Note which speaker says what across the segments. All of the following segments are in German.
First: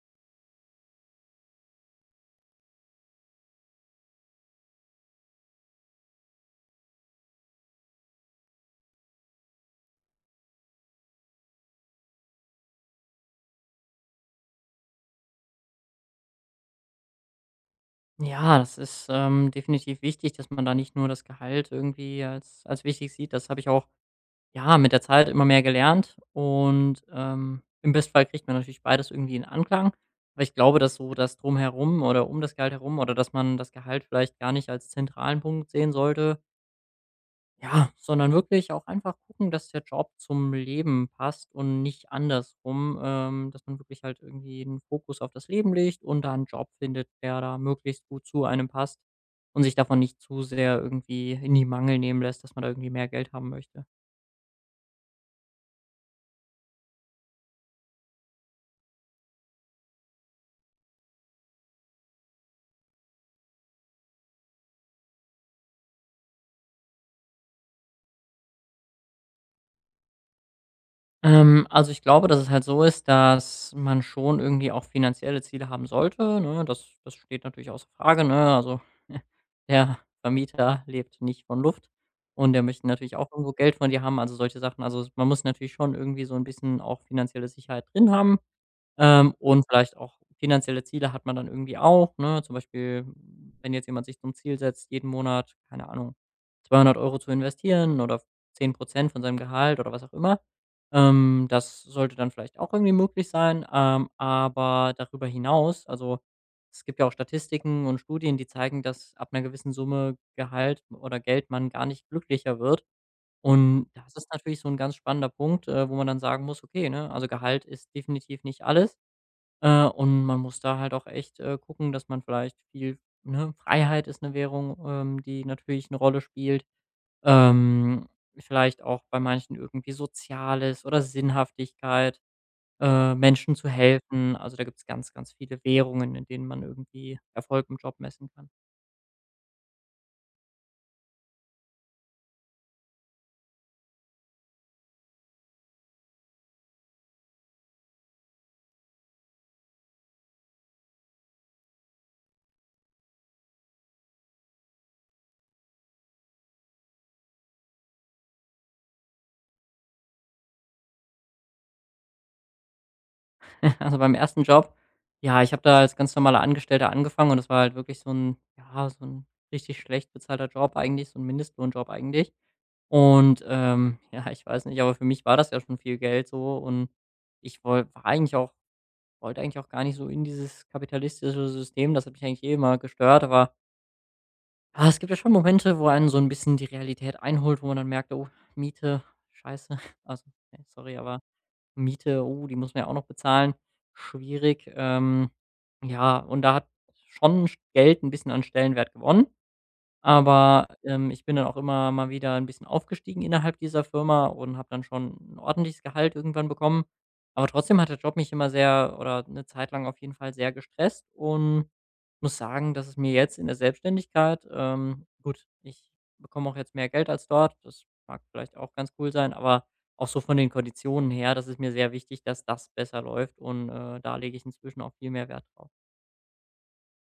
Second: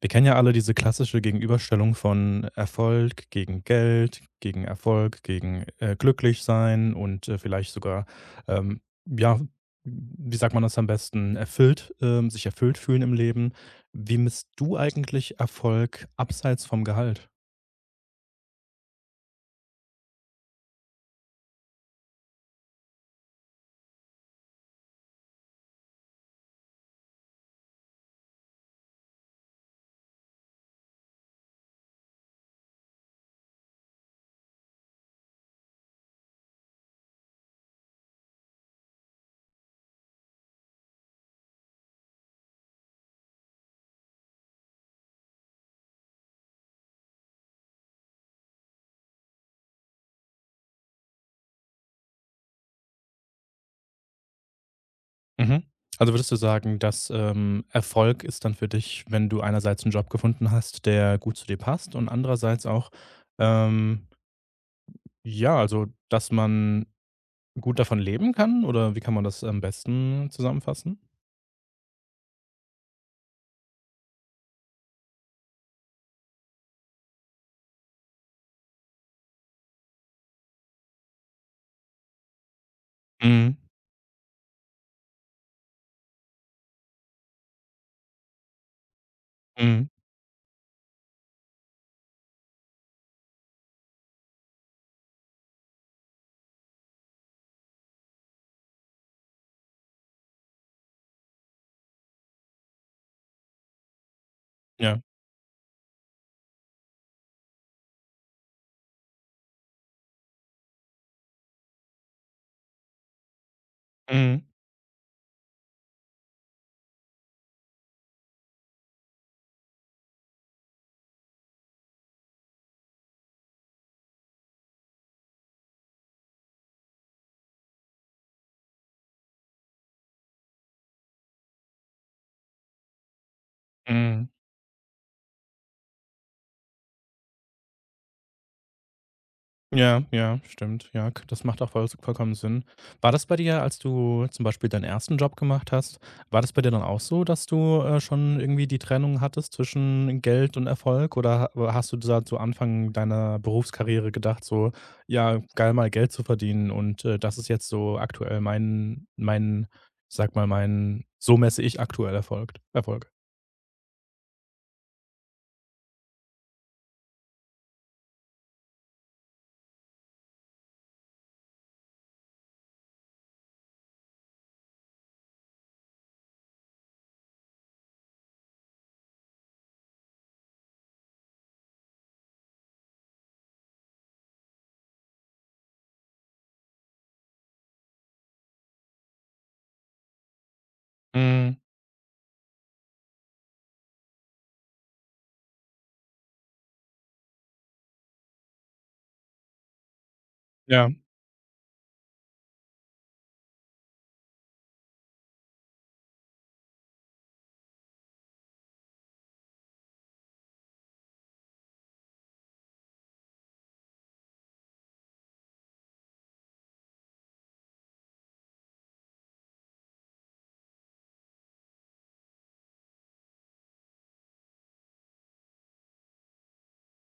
Speaker 1: Wir kennen ja alle diese klassische Gegenüberstellung von Erfolg gegen Geld, gegen Erfolg, gegen glücklich sein und vielleicht sogar, ähm, ja, wie sagt man das am besten, erfüllt, sich erfüllt fühlen im Leben. Wie misst du eigentlich Erfolg abseits vom Gehalt?
Speaker 2: Ja, das ist, definitiv wichtig, dass man da nicht nur das Gehalt irgendwie als wichtig sieht. Das habe ich auch, ja, mit der Zeit immer mehr gelernt und, im Bestfall kriegt man natürlich beides irgendwie in Anklang. Aber ich glaube, dass so das Drumherum oder um das Gehalt herum oder dass man das Gehalt vielleicht gar nicht als zentralen Punkt sehen sollte, ja, sondern wirklich auch einfach gucken, dass der Job zum Leben passt und nicht andersrum, dass man wirklich halt irgendwie den Fokus auf das Leben legt und da einen Job findet, der da möglichst gut zu einem passt und sich davon nicht zu sehr irgendwie in die Mangel nehmen lässt, dass man da irgendwie mehr Geld haben möchte.
Speaker 1: Mhm. Also würdest du sagen, dass Erfolg ist dann für dich, wenn du einerseits einen Job gefunden hast, der gut zu dir passt und andererseits auch, ähm, ja, also dass man gut davon leben kann? Oder wie kann man das am besten zusammenfassen?
Speaker 2: Also ich glaube, dass es halt so ist, dass man schon irgendwie auch finanzielle Ziele haben sollte, ne? Das steht natürlich außer Frage, ne? Also, der Vermieter lebt nicht von Luft und der möchte natürlich auch irgendwo
Speaker 1: Mhm,
Speaker 2: Geld von dir haben, also solche Sachen. Also, man muss natürlich schon irgendwie so ein bisschen auch finanzielle Sicherheit drin haben. Und
Speaker 1: mhm,
Speaker 2: vielleicht auch finanzielle Ziele hat man dann irgendwie auch, ne? Zum Beispiel, wenn jetzt jemand sich zum Ziel setzt, jeden Monat, keine Ahnung, 200 Euro zu investieren oder 10% von seinem Gehalt oder was auch immer. Das sollte dann vielleicht auch irgendwie möglich sein. Aber
Speaker 1: ja,
Speaker 2: darüber hinaus, also es gibt ja auch Statistiken und Studien, die zeigen, dass ab einer gewissen Summe Gehalt oder Geld man gar nicht glücklicher wird. Und das ist
Speaker 1: mhm,
Speaker 2: natürlich so ein ganz spannender Punkt, wo man dann sagen muss: „Okay, ne, also Gehalt ist definitiv nicht alles.“ Und man muss da halt auch echt, gucken, dass man vielleicht viel, ne, Freiheit ist eine Währung, die natürlich eine Rolle spielt. Ähm, Vielleicht auch bei manchen irgendwie Soziales oder Sinnhaftigkeit, Menschen zu
Speaker 1: mhm.
Speaker 2: helfen. Also, da gibt es ganz, ganz viele Währungen, in denen man irgendwie Erfolg im Job messen kann.
Speaker 1: Ja, ja, stimmt. Ja, k das macht auch vollkommen Sinn. War das bei dir, als du zum Beispiel deinen ersten Job gemacht hast, war das bei dir dann auch so, dass du, schon irgendwie die Trennung hattest zwischen Geld und Erfolg? Oder ha hast du da zu Anfang deiner Berufskarriere gedacht so: „Ja, geil, mal Geld zu verdienen und, das ist jetzt so aktuell mein, sag mal, mein, so messe ich aktuell Erfolg.“
Speaker 2: Also, beim ersten Job, ja, ich habe da als ganz normaler Angestellter angefangen und das war halt wirklich so ein richtig schlecht bezahlter Job eigentlich, so ein Mindestlohnjob eigentlich. Und, ja, ich weiß nicht, aber für mich war das ja schon viel Geld so und ich wollte eigentlich auch gar nicht so in dieses kapitalistische System. Das hat mich eigentlich eh immer gestört, aber, es gibt ja schon Momente, wo einen so ein bisschen die Realität einholt, wo man dann merkt: „Oh, Miete, scheiße.“ Also, ne, sorry, aber
Speaker 1: Mhm,
Speaker 2: Miete, oh, die muss man ja auch noch bezahlen. Schwierig. Ja, und da hat schon Geld ein bisschen an Stellenwert gewonnen. Aber,
Speaker 1: ja.
Speaker 2: ich bin dann auch immer mal wieder ein bisschen aufgestiegen innerhalb dieser Firma und habe dann schon ein ordentliches Gehalt irgendwann bekommen. Aber trotzdem hat der Job mich immer sehr oder eine Zeit lang auf jeden Fall sehr gestresst und muss sagen, dass es mir jetzt in der Selbstständigkeit gut, ich bekomme auch jetzt mehr Geld als dort, das mag vielleicht auch ganz cool sein, aber auch so von den Konditionen her, das ist mir sehr wichtig, dass das besser läuft und, da lege ich inzwischen auch viel mehr Wert drauf.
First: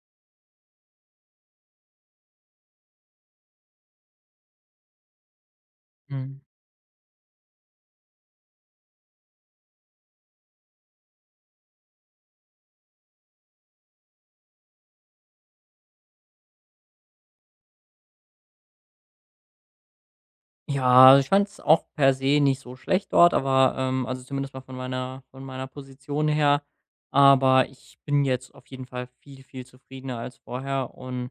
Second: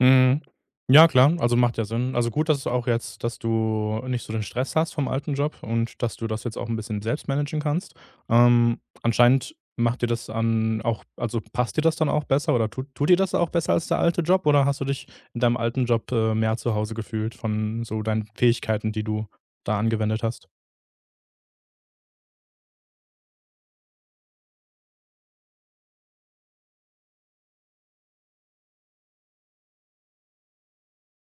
Speaker 1: Mhm. Ja, klar, also macht ja Sinn. Also gut, dass es auch jetzt, dass du nicht so den Stress hast vom alten Job und dass du
Speaker 2: Mhm.
Speaker 1: das jetzt auch ein bisschen selbst managen kannst. Anscheinend macht dir das an auch, also passt dir das dann auch besser oder tut dir das auch besser als der alte Job? Oder hast du dich in deinem alten Job, mehr zu Hause gefühlt von so deinen Fähigkeiten, die du da angewendet hast?
Speaker 2: Ja, ich fand es auch per se nicht so schlecht dort, aber, also zumindest mal von meiner Position her. Aber ich bin jetzt auf jeden Fall viel, viel zufriedener als vorher und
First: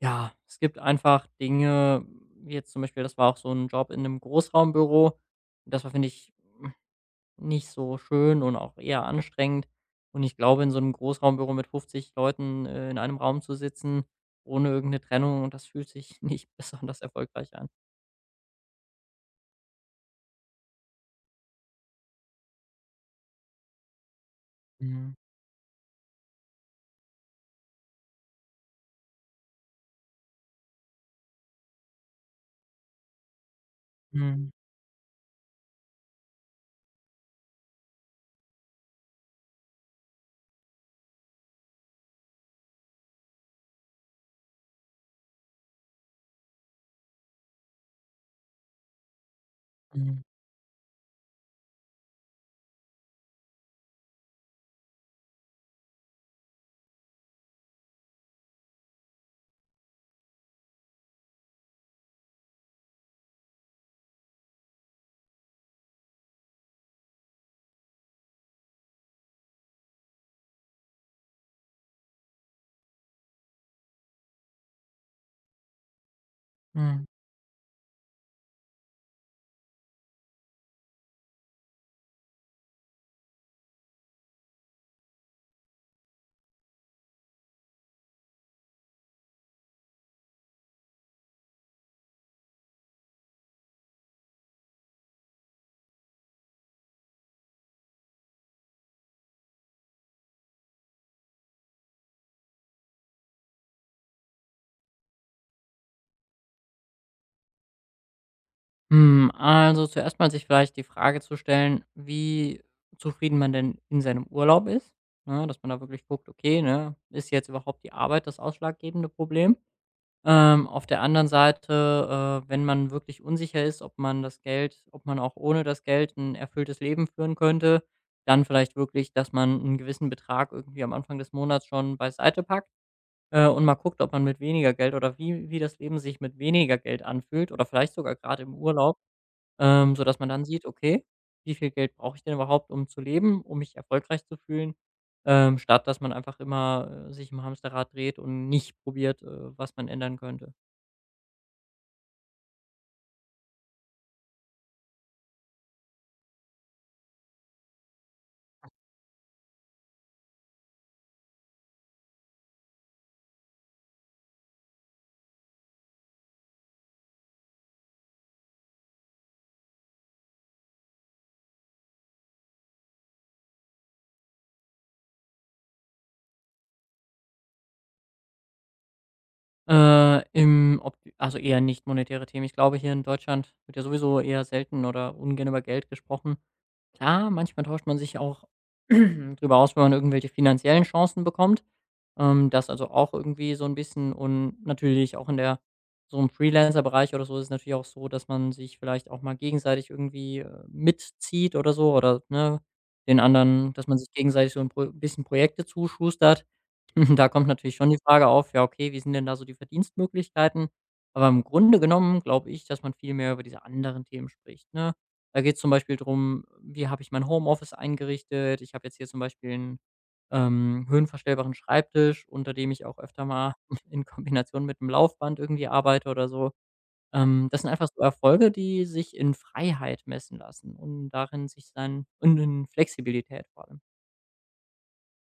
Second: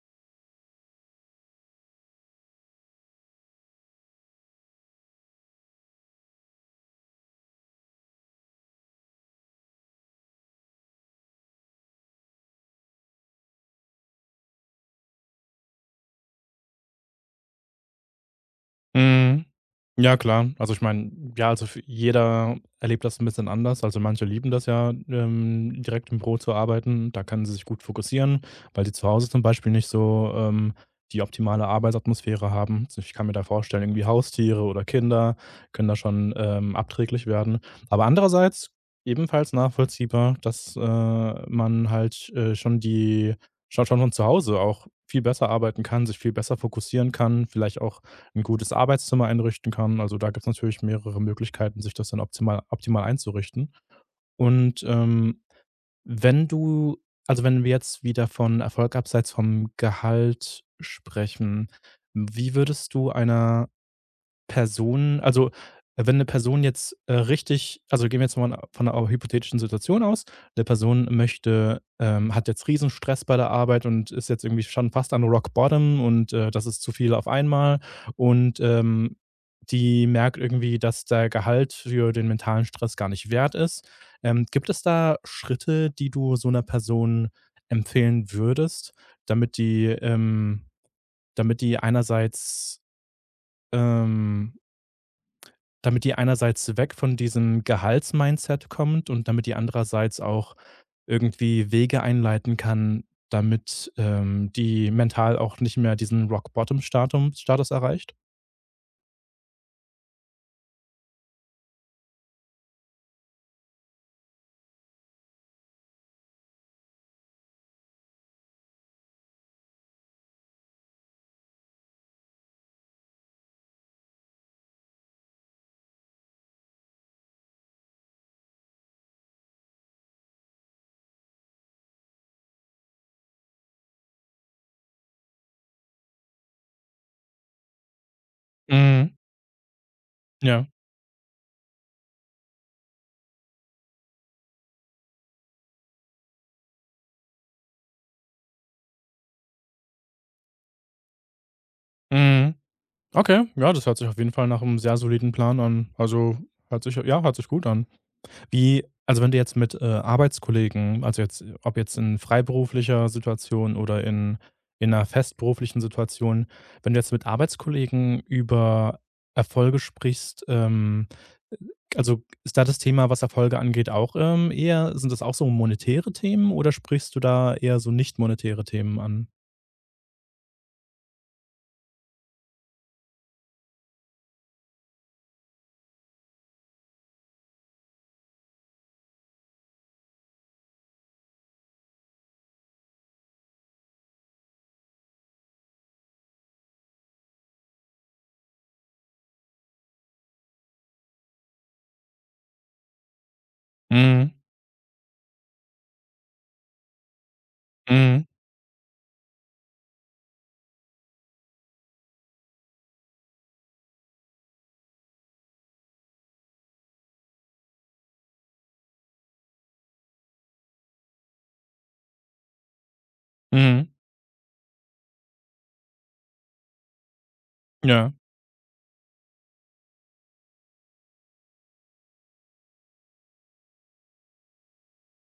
Speaker 2: ja, es gibt einfach Dinge wie jetzt zum Beispiel, das war auch so ein Job in einem Großraumbüro. Das war, finde ich, nicht so schön und auch eher anstrengend. Und ich glaube, in so einem Großraumbüro mit 50 Leuten, in einem Raum zu sitzen, ohne irgendeine Trennung, das fühlt sich nicht besonders erfolgreich an.
Speaker 1: Mhm. Ja, klar. Also ich meine, ja, also für jeder erlebt das ein bisschen anders. Also manche lieben das ja,
Speaker 2: Mhm.
Speaker 1: direkt im Büro zu arbeiten. Da können sie sich gut fokussieren, weil sie zu Hause zum Beispiel nicht so, die optimale Arbeitsatmosphäre haben. So, ich kann mir da vorstellen, irgendwie
Speaker 2: Mhm.
Speaker 1: Haustiere oder Kinder können da schon, abträglich werden. Aber andererseits ebenfalls nachvollziehbar, dass, man halt, schon die schon von zu Hause auch viel besser arbeiten kann, sich viel besser fokussieren kann, vielleicht auch ein gutes Arbeitszimmer einrichten kann. Also,
Speaker 2: Mhm.
Speaker 1: da gibt es natürlich mehrere Möglichkeiten, sich das dann optimal einzurichten. Und, wenn du, also, wenn wir jetzt wieder von Erfolg abseits vom Gehalt sprechen, wie würdest du einer Personen, also, wenn eine Person jetzt, richtig, also, gehen wir jetzt mal von einer hypothetischen Situation aus. Eine Person möchte, hat jetzt Riesenstress bei der Arbeit und ist jetzt irgendwie schon fast an Rock Bottom und, das ist zu
Speaker 2: Mhm.
Speaker 1: viel auf einmal und, die merkt irgendwie, dass der Gehalt für den mentalen Stress gar nicht wert ist. Gibt es da Schritte, die du so einer Person empfehlen würdest, damit die ähm, damit die einerseits, ähm damit ihr einerseits weg von diesem Gehaltsmindset kommt und damit ihr andererseits auch irgendwie Wege einleiten kann, damit, die mental auch nicht mehr diesen Rock Bottom Status erreicht?
Speaker 2: Hm, also zuerst mal sich vielleicht die Frage zu stellen, wie zufrieden man denn in seinem Urlaub ist, ne? Dass man da wirklich guckt, okay, ne, ist jetzt überhaupt die Arbeit das ausschlaggebende Problem? Auf der anderen Seite, wenn man wirklich unsicher ist, ob man auch ohne das Geld ein erfülltes Leben führen könnte, dann vielleicht wirklich, dass man einen gewissen Betrag irgendwie am Anfang des Monats schon beiseite packt, und mal guckt, ob man mit weniger Geld oder wie das Leben sich mit weniger Geld anfühlt oder vielleicht sogar gerade im Urlaub.
Speaker 1: Mhm,
Speaker 2: Sodass man dann sieht:
Speaker 1: ja.
Speaker 2: „Okay, wie viel Geld brauche ich denn überhaupt, um zu leben, um mich erfolgreich zu fühlen?“ Statt dass man einfach immer, sich im Hamsterrad dreht und nicht probiert, was man ändern könnte.
Speaker 1: Mhm. Okay, ja, das hört sich auf jeden Fall nach einem sehr soliden Plan an. Also, hört sich ja, hört sich gut an. Wie, also, wenn du jetzt mit, Arbeitskollegen, also, jetzt ob jetzt in freiberuflicher Situation oder in 'ner festberuflichen Situation, wenn du jetzt mit Arbeitskollegen über Erfolge sprichst, also, ist da das Thema, was Erfolge angeht, auch, eher, sind das auch so monetäre Themen oder sprichst du da eher so nicht monetäre Themen an?
Speaker 2: Im ob also eher nicht monetäre Themen. Ich glaube, hier in Deutschland wird ja sowieso eher selten oder ungern über Geld gesprochen. Klar, manchmal tauscht man sich auch drüber aus, wenn man irgendwelche finanziellen Chancen bekommt. Das also auch irgendwie so ein bisschen und natürlich auch in der so im Freelancer-Bereich oder so ist es natürlich auch so, dass man sich vielleicht auch mal gegenseitig irgendwie, mitzieht oder so oder, ne, den anderen dass man sich
Speaker 1: Mhm.
Speaker 2: gegenseitig so ein Pro bisschen Projekte zuschustert. Da kommt natürlich schon die
Speaker 1: Mhm.
Speaker 2: Frage auf, ja, okay, wie sind denn da so die Verdienstmöglichkeiten? Aber im Grunde genommen glaube ich, dass man viel mehr über diese anderen Themen spricht, ne? Da geht es zum Beispiel darum, wie habe ich mein Homeoffice eingerichtet? Ich habe jetzt hier zum Beispiel einen höhenverstellbaren Schreibtisch, unter dem ich auch öfter mal
Speaker 1: Mhm.
Speaker 2: in Kombination mit einem Laufband irgendwie arbeite oder so. Das sind einfach so
Speaker 1: Ja.
Speaker 2: Erfolge, die sich in Freiheit messen lassen und darin sich sein und in Flexibilität vor allem.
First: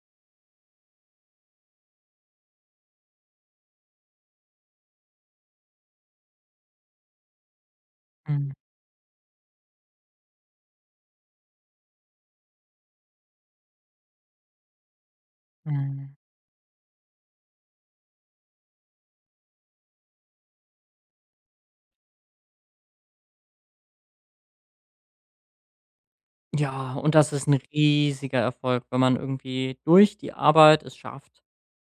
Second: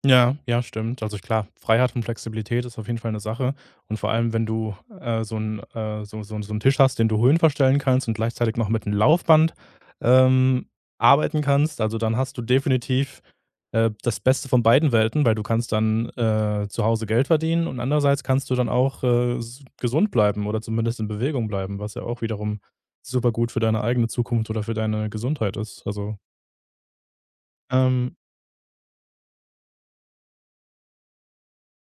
Speaker 1: Ja, ja, stimmt. Also klar, Freiheit und Flexibilität ist auf jeden Fall eine Sache. Und vor allem, wenn du, so 'n so 'n Tisch hast, den du höhenverstellen kannst und
Speaker 2: Mhm,
Speaker 1: gleichzeitig noch mit einem Laufband, ähm, arbeiten kannst, also dann hast du definitiv, das Beste von beiden Welten, weil du kannst dann,
Speaker 2: mhm.
Speaker 1: zu Hause Geld verdienen und andererseits kannst du dann auch, s gesund bleiben oder zumindest in Bewegung bleiben, was ja auch wiederum super gut für deine eigene Zukunft oder für deine Gesundheit ist. Also,
Speaker 2: Ja, und das ist ein
Speaker 1: ähm,
Speaker 2: riesiger Erfolg, wenn man irgendwie durch die Arbeit es schafft,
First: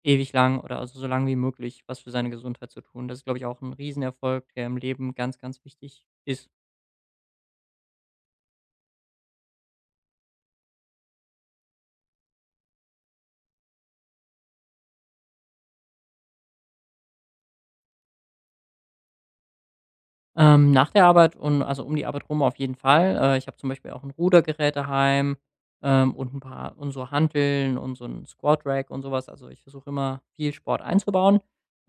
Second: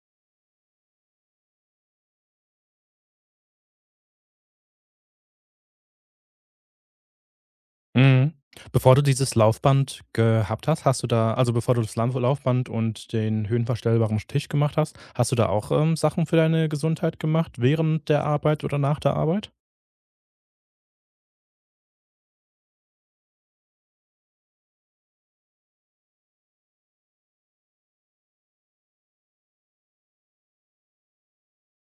Speaker 2: ewig lang oder also so lang wie möglich was für seine Gesundheit zu tun. Das ist, glaube ich, auch 'n Riesenerfolg, der im Leben ganz, ganz wichtig ist.
Speaker 1: mhm. Bevor du dieses Laufband gehabt hast, hast du da, also, bevor du das Lam Laufband und den höhenverstellbaren Tisch gemacht hast, hast du da auch, Sachen für deine Gesundheit gemacht während der Arbeit oder nach der Arbeit?
Speaker 2: Nach der Arbeit und also um die Arbeit rum auf jeden Fall. Ich habe zum Beispiel auch ein Rudergerät daheim, und ein paar und so Hanteln und so ein Squat Rack und sowas. Also, ich versuche immer, viel Sport einzubauen.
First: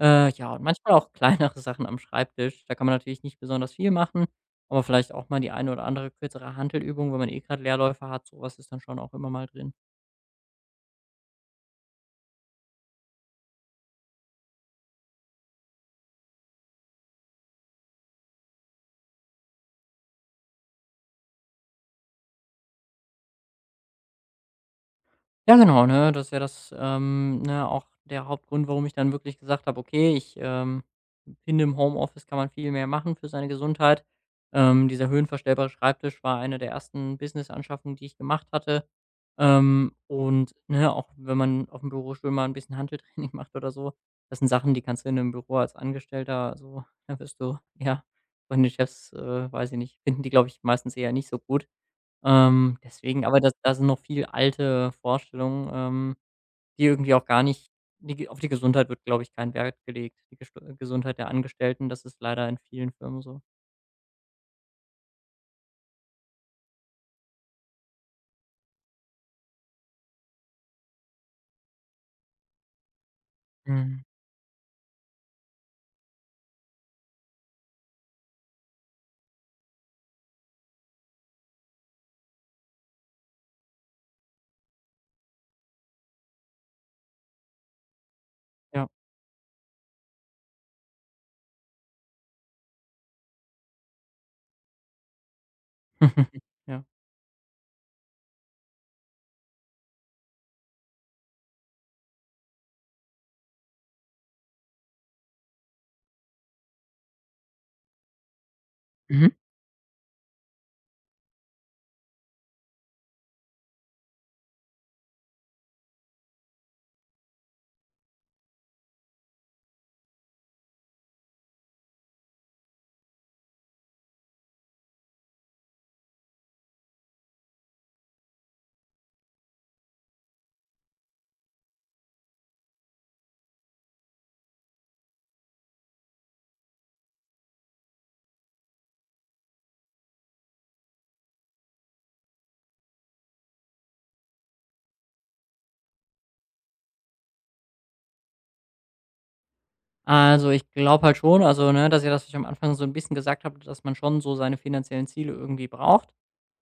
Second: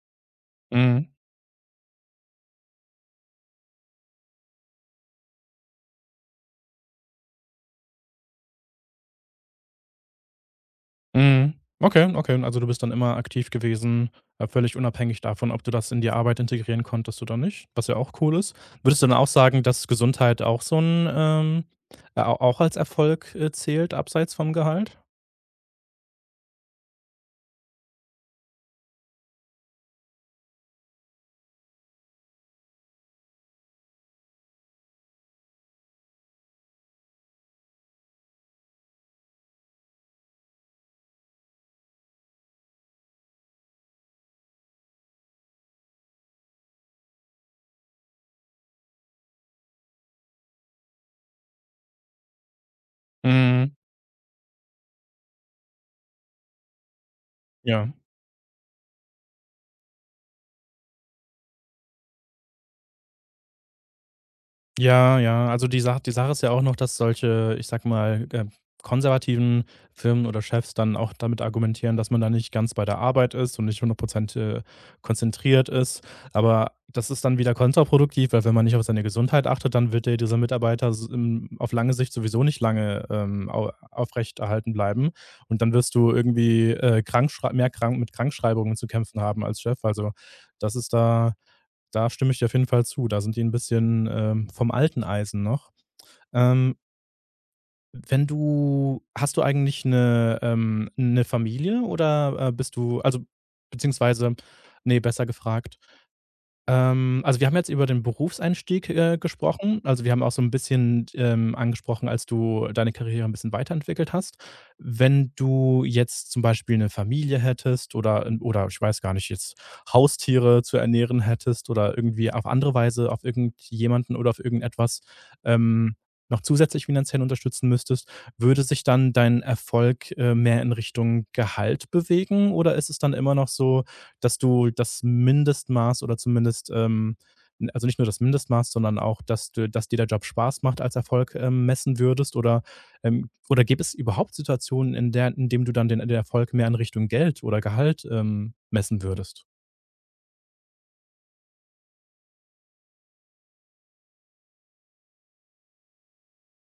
Speaker 2: Ja, und manchmal
Speaker 1: Mhm,
Speaker 2: auch kleinere Sachen am Schreibtisch. Da kann man natürlich nicht besonders viel machen, aber vielleicht auch mal die eine oder andere kürzere Hantelübung, wenn man eh gerade Leerläufe hat. Sowas ist dann schon auch immer mal drin.
Speaker 1: mhm. Okay, okay. Also, du bist dann immer aktiv gewesen, völlig unabhängig davon, ob du das in die Arbeit integrieren konntest oder nicht, was ja auch cool ist. Würdest du dann auch sagen, dass Gesundheit auch so ein au auch als Erfolg, zählt abseits vom Gehalt?
Speaker 2: Ja, genau, ne? Das ist ja das, ne, auch der Hauptgrund, warum ich dann wirklich gesagt habe: „Okay, ich, finde, im Homeoffice kann man viel mehr machen für seine Gesundheit.“ Dieser höhenverstellbare Schreibtisch war eine der ersten Business-Anschaffungen, die ich gemacht hatte. Und, ne, auch wenn man auf dem Bürostuhl mal ein bisschen Hanteltraining macht oder so, das sind Sachen, die kannst du in 'nem Büro als Angestellter so da wirst du ja, von den Chefs, weiß ich nicht finden die, glaube ich, meistens eher nicht so gut. Deswegen aber das
Speaker 1: Mhm,
Speaker 2: da sind noch viel alte Vorstellungen, die irgendwie auch gar nicht
Speaker 1: ja.
Speaker 2: die ge auf die Gesundheit wird, glaube ich, kein Wert gelegt, die Gestu Gesundheit der Angestellten. Das ist leider in vielen Firmen so.
Speaker 1: Ja, ja. Also die Sache ist ja auch noch, dass solche, ich sag mal, konservativen Firmen oder Chefs dann auch damit argumentieren, dass man da nicht ganz bei der Arbeit ist und nicht
Speaker 2: Mhm.
Speaker 1: 100, äh, konzentriert ist. Aber das ist dann wieder kontraproduktiv, weil wenn man nicht auf seine Gesundheit achtet, dann wird ja dieser Mitarbeiter s auf lange Sicht sowieso nicht lange, au aufrechterhalten bleiben. Und dann wirst du irgendwie, krank, mit Krankschreibungen zu
Speaker 2: Ja.
Speaker 1: kämpfen haben als Chef. Also, das ist da da stimme ich dir auf jeden Fall zu. Da sind die ein bisschen, vom alten Eisen noch. Ähm,
Speaker 2: Ja.
Speaker 1: wenn du hast du eigentlich eine 'ne Familie oder, bist du, also, beziehungsweise, nee, besser gefragt, also, wir haben jetzt über den Berufseinstieg,
Speaker 2: Mhm.
Speaker 1: gesprochen. Also, wir haben auch so ein bisschen, angesprochen, als du deine Karriere ein bisschen weiterentwickelt hast. Wenn du jetzt zum Beispiel eine Familie hättest oder 'n oder ich weiß gar nicht, jetzt Haustiere zu ernähren hättest oder irgendwie auf andere Weise auf irgendjemanden oder auf irgendetwas, ähm, noch zusätzlich finanziell unterstützen müsstest, würde sich dann dein Erfolg, mehr in Richtung Gehalt bewegen oder ist es dann immer noch so, dass du das Mindestmaß oder zumindest n also nicht nur das Mindestmaß, sondern auch, dass du, dass dir der Job Spaß macht, als Erfolg, messen würdest? Oder gäbe es überhaupt Situationen, in der in dem du dann den Erfolg mehr in Richtung Geld oder Gehalt, messen würdest?
Speaker 2: Also, ich glaube halt schon, also, ne, dass ihr das was ich am Anfang so ein bisschen gesagt habe, dass man schon so seine finanziellen Ziele irgendwie braucht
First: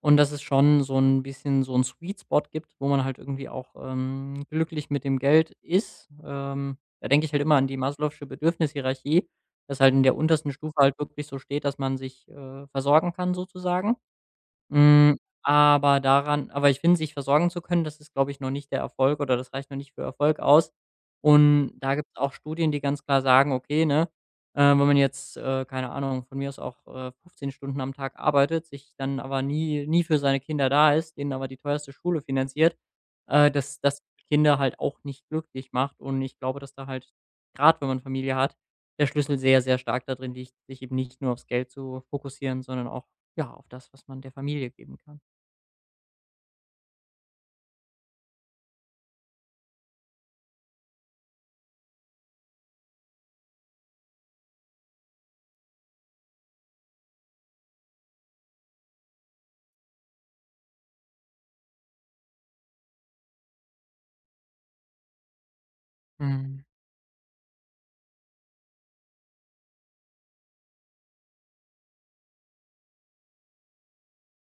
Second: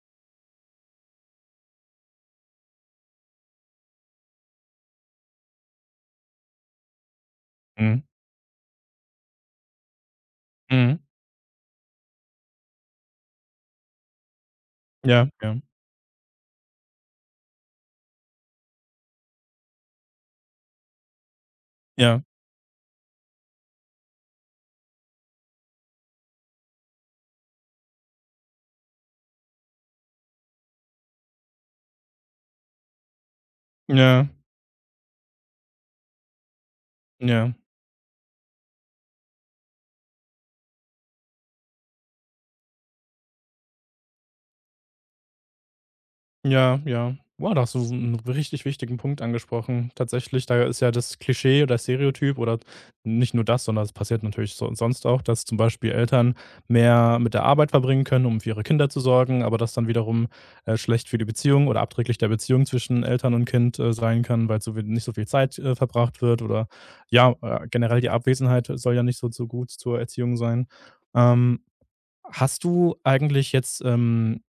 Speaker 2: und dass es schon so ein bisschen so ein Sweet Spot gibt, wo man halt irgendwie auch, glücklich mit dem Geld ist. Da denke ich halt immer an die
Speaker 1: Mhm.
Speaker 2: Maslow'sche Bedürfnishierarchie, dass halt in der untersten Stufe
Speaker 1: Mhm.
Speaker 2: halt wirklich so steht, dass man sich, versorgen kann sozusagen. Hm,
Speaker 1: Ja, ja,
Speaker 2: aber ich finde, sich versorgen zu können, das ist, glaube ich, noch nicht der Erfolg oder das reicht noch nicht für Erfolg aus. Und da gibt es
Speaker 1: ja,
Speaker 2: auch Studien, die ganz klar sagen: „Okay, ne, wenn man jetzt, keine Ahnung, von mir aus auch, 15 Stunden am Tag arbeitet, sich dann aber nie für seine Kinder da ist, denen aber die teuerste Schule finanziert, dass das
Speaker 1: ja,
Speaker 2: Kinder halt auch nicht glücklich macht.“ Und ich glaube, dass da halt,
Speaker 1: ja.
Speaker 2: gerade wenn man Familie hat, der Schlüssel sehr, sehr stark darin liegt, sich eben nicht nur aufs Geld zu fokussieren, sondern auch ja, auf das, was man der Familie geben kann.
Speaker 1: Ja, ja. Wow, da hast du so 'n richtig wichtigen Punkt angesprochen. Tatsächlich, da ist ja das Klischee oder Stereotyp oder nicht nur das, sondern es passiert natürlich so sonst auch, dass zum Beispiel Eltern mehr mit der Arbeit verbringen können, um für ihre Kinder zu sorgen, aber das dann wiederum, schlecht für die Beziehung oder abträglich der Beziehung zwischen Eltern und Kind, sein kann, weil so viel nicht so viel Zeit, verbracht wird
Speaker 2: Mhm.
Speaker 1: oder ja, generell die Abwesenheit soll ja nicht so gut zur Erziehung sein. Ähm, hast du eigentlich jetzt,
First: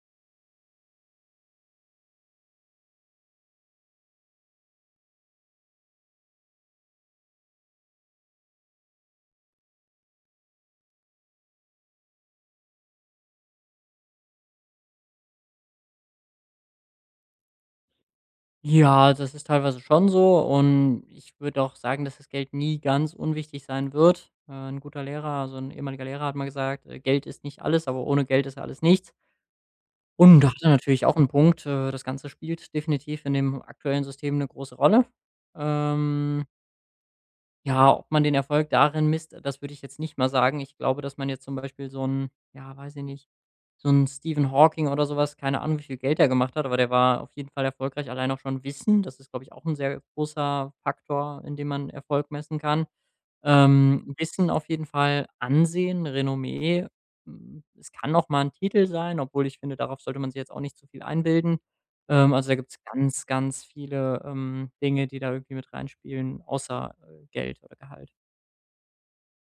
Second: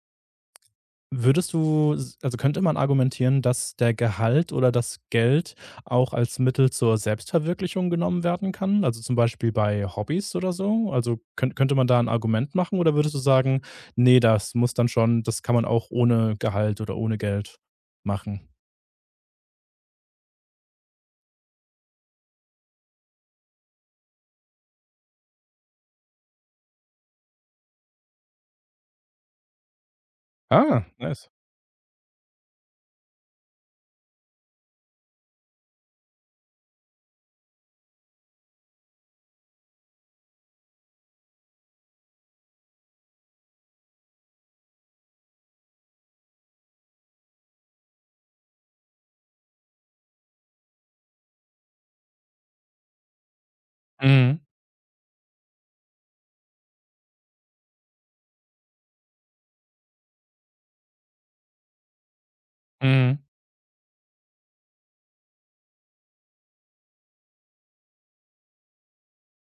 Speaker 1: würdest du s also, könnte man argumentieren, dass der Gehalt oder das Geld auch als Mittel zur Selbstverwirklichung genommen werden kann? Also, zum Beispiel bei Hobbys oder so? Also, könnte man da ein Argument machen oder würdest du sagen: „Nee, das muss dann schon, das kann man auch ohne Gehalt oder ohne Geld machen?“
Speaker 2: Ja, das ist teilweise schon so und ich würde auch sagen, dass das Geld nie ganz unwichtig sein wird. 'N guter Lehrer, also ein ehemaliger Lehrer hat mal gesagt: Geld ist nicht alles, aber ohne Geld ist ja alles nichts.“ Und da hat er
Speaker 1: Ah,
Speaker 2: natürlich auch
Speaker 1: nice.
Speaker 2: 'n Punkt. Das Ganze spielt definitiv in dem aktuellen System eine große Rolle. Ähm, ja, ob man den Erfolg darin misst, das würde ich jetzt nicht mal sagen. Ich glaube, dass man jetzt zum Beispiel so ein, ja, weiß ich nicht, so ein Stephen Hawking oder sowas, keine Ahnung, wie viel Geld er gemacht hat, aber der war auf jeden Fall erfolgreich. Allein auch schon Wissen, das ist, glaube ich, auch ein sehr großer Faktor, in dem man Erfolg messen kann.
Speaker 1: Mhm,
Speaker 2: Wissen auf jeden Fall, Ansehen, Renommee. Hm, es kann auch mal ein Titel sein, obwohl ich finde, darauf sollte man sich jetzt auch nicht zu viel einbilden. Also, da gibt's
Speaker 1: mhm.
Speaker 2: ganz, ganz viele, Dinge, die da irgendwie mit reinspielen, außer, Geld oder Gehalt.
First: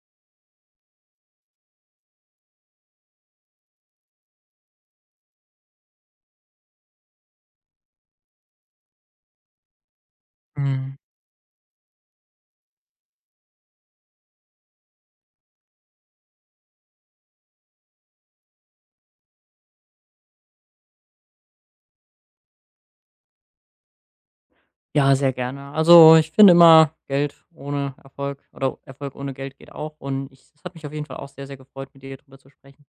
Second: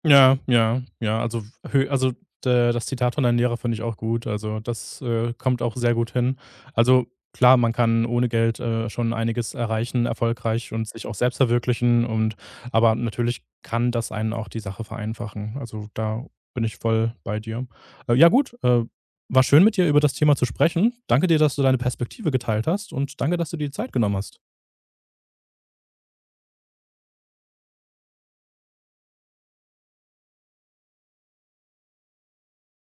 Speaker 1: Ja, ja, ja, also hö also, d das Zitat von deinem Lehrer finde ich auch gut. Also, das, kommt auch sehr gut hin. Also, klar, man kann ohne Geld, schon einiges erreichen, erfolgreich und
Speaker 2: Mhm.
Speaker 1: sich auch selbst verwirklichen, und aber natürlich kann das einen auch die Sache vereinfachen. Also, da bin ich voll bei dir. Ja gut, war schön, mit dir über das Thema zu sprechen. Danke dir, dass du deine Perspektive geteilt hast, und danke, dass du dir die Zeit genommen hast.
Speaker 2: Ja, sehr gerne. Also, ich finde immer, Geld ohne Erfolg oder Erfolg ohne Geld geht auch. Und ich es hat mich auf jeden Fall auch sehr, sehr gefreut, mit dir darüber zu sprechen.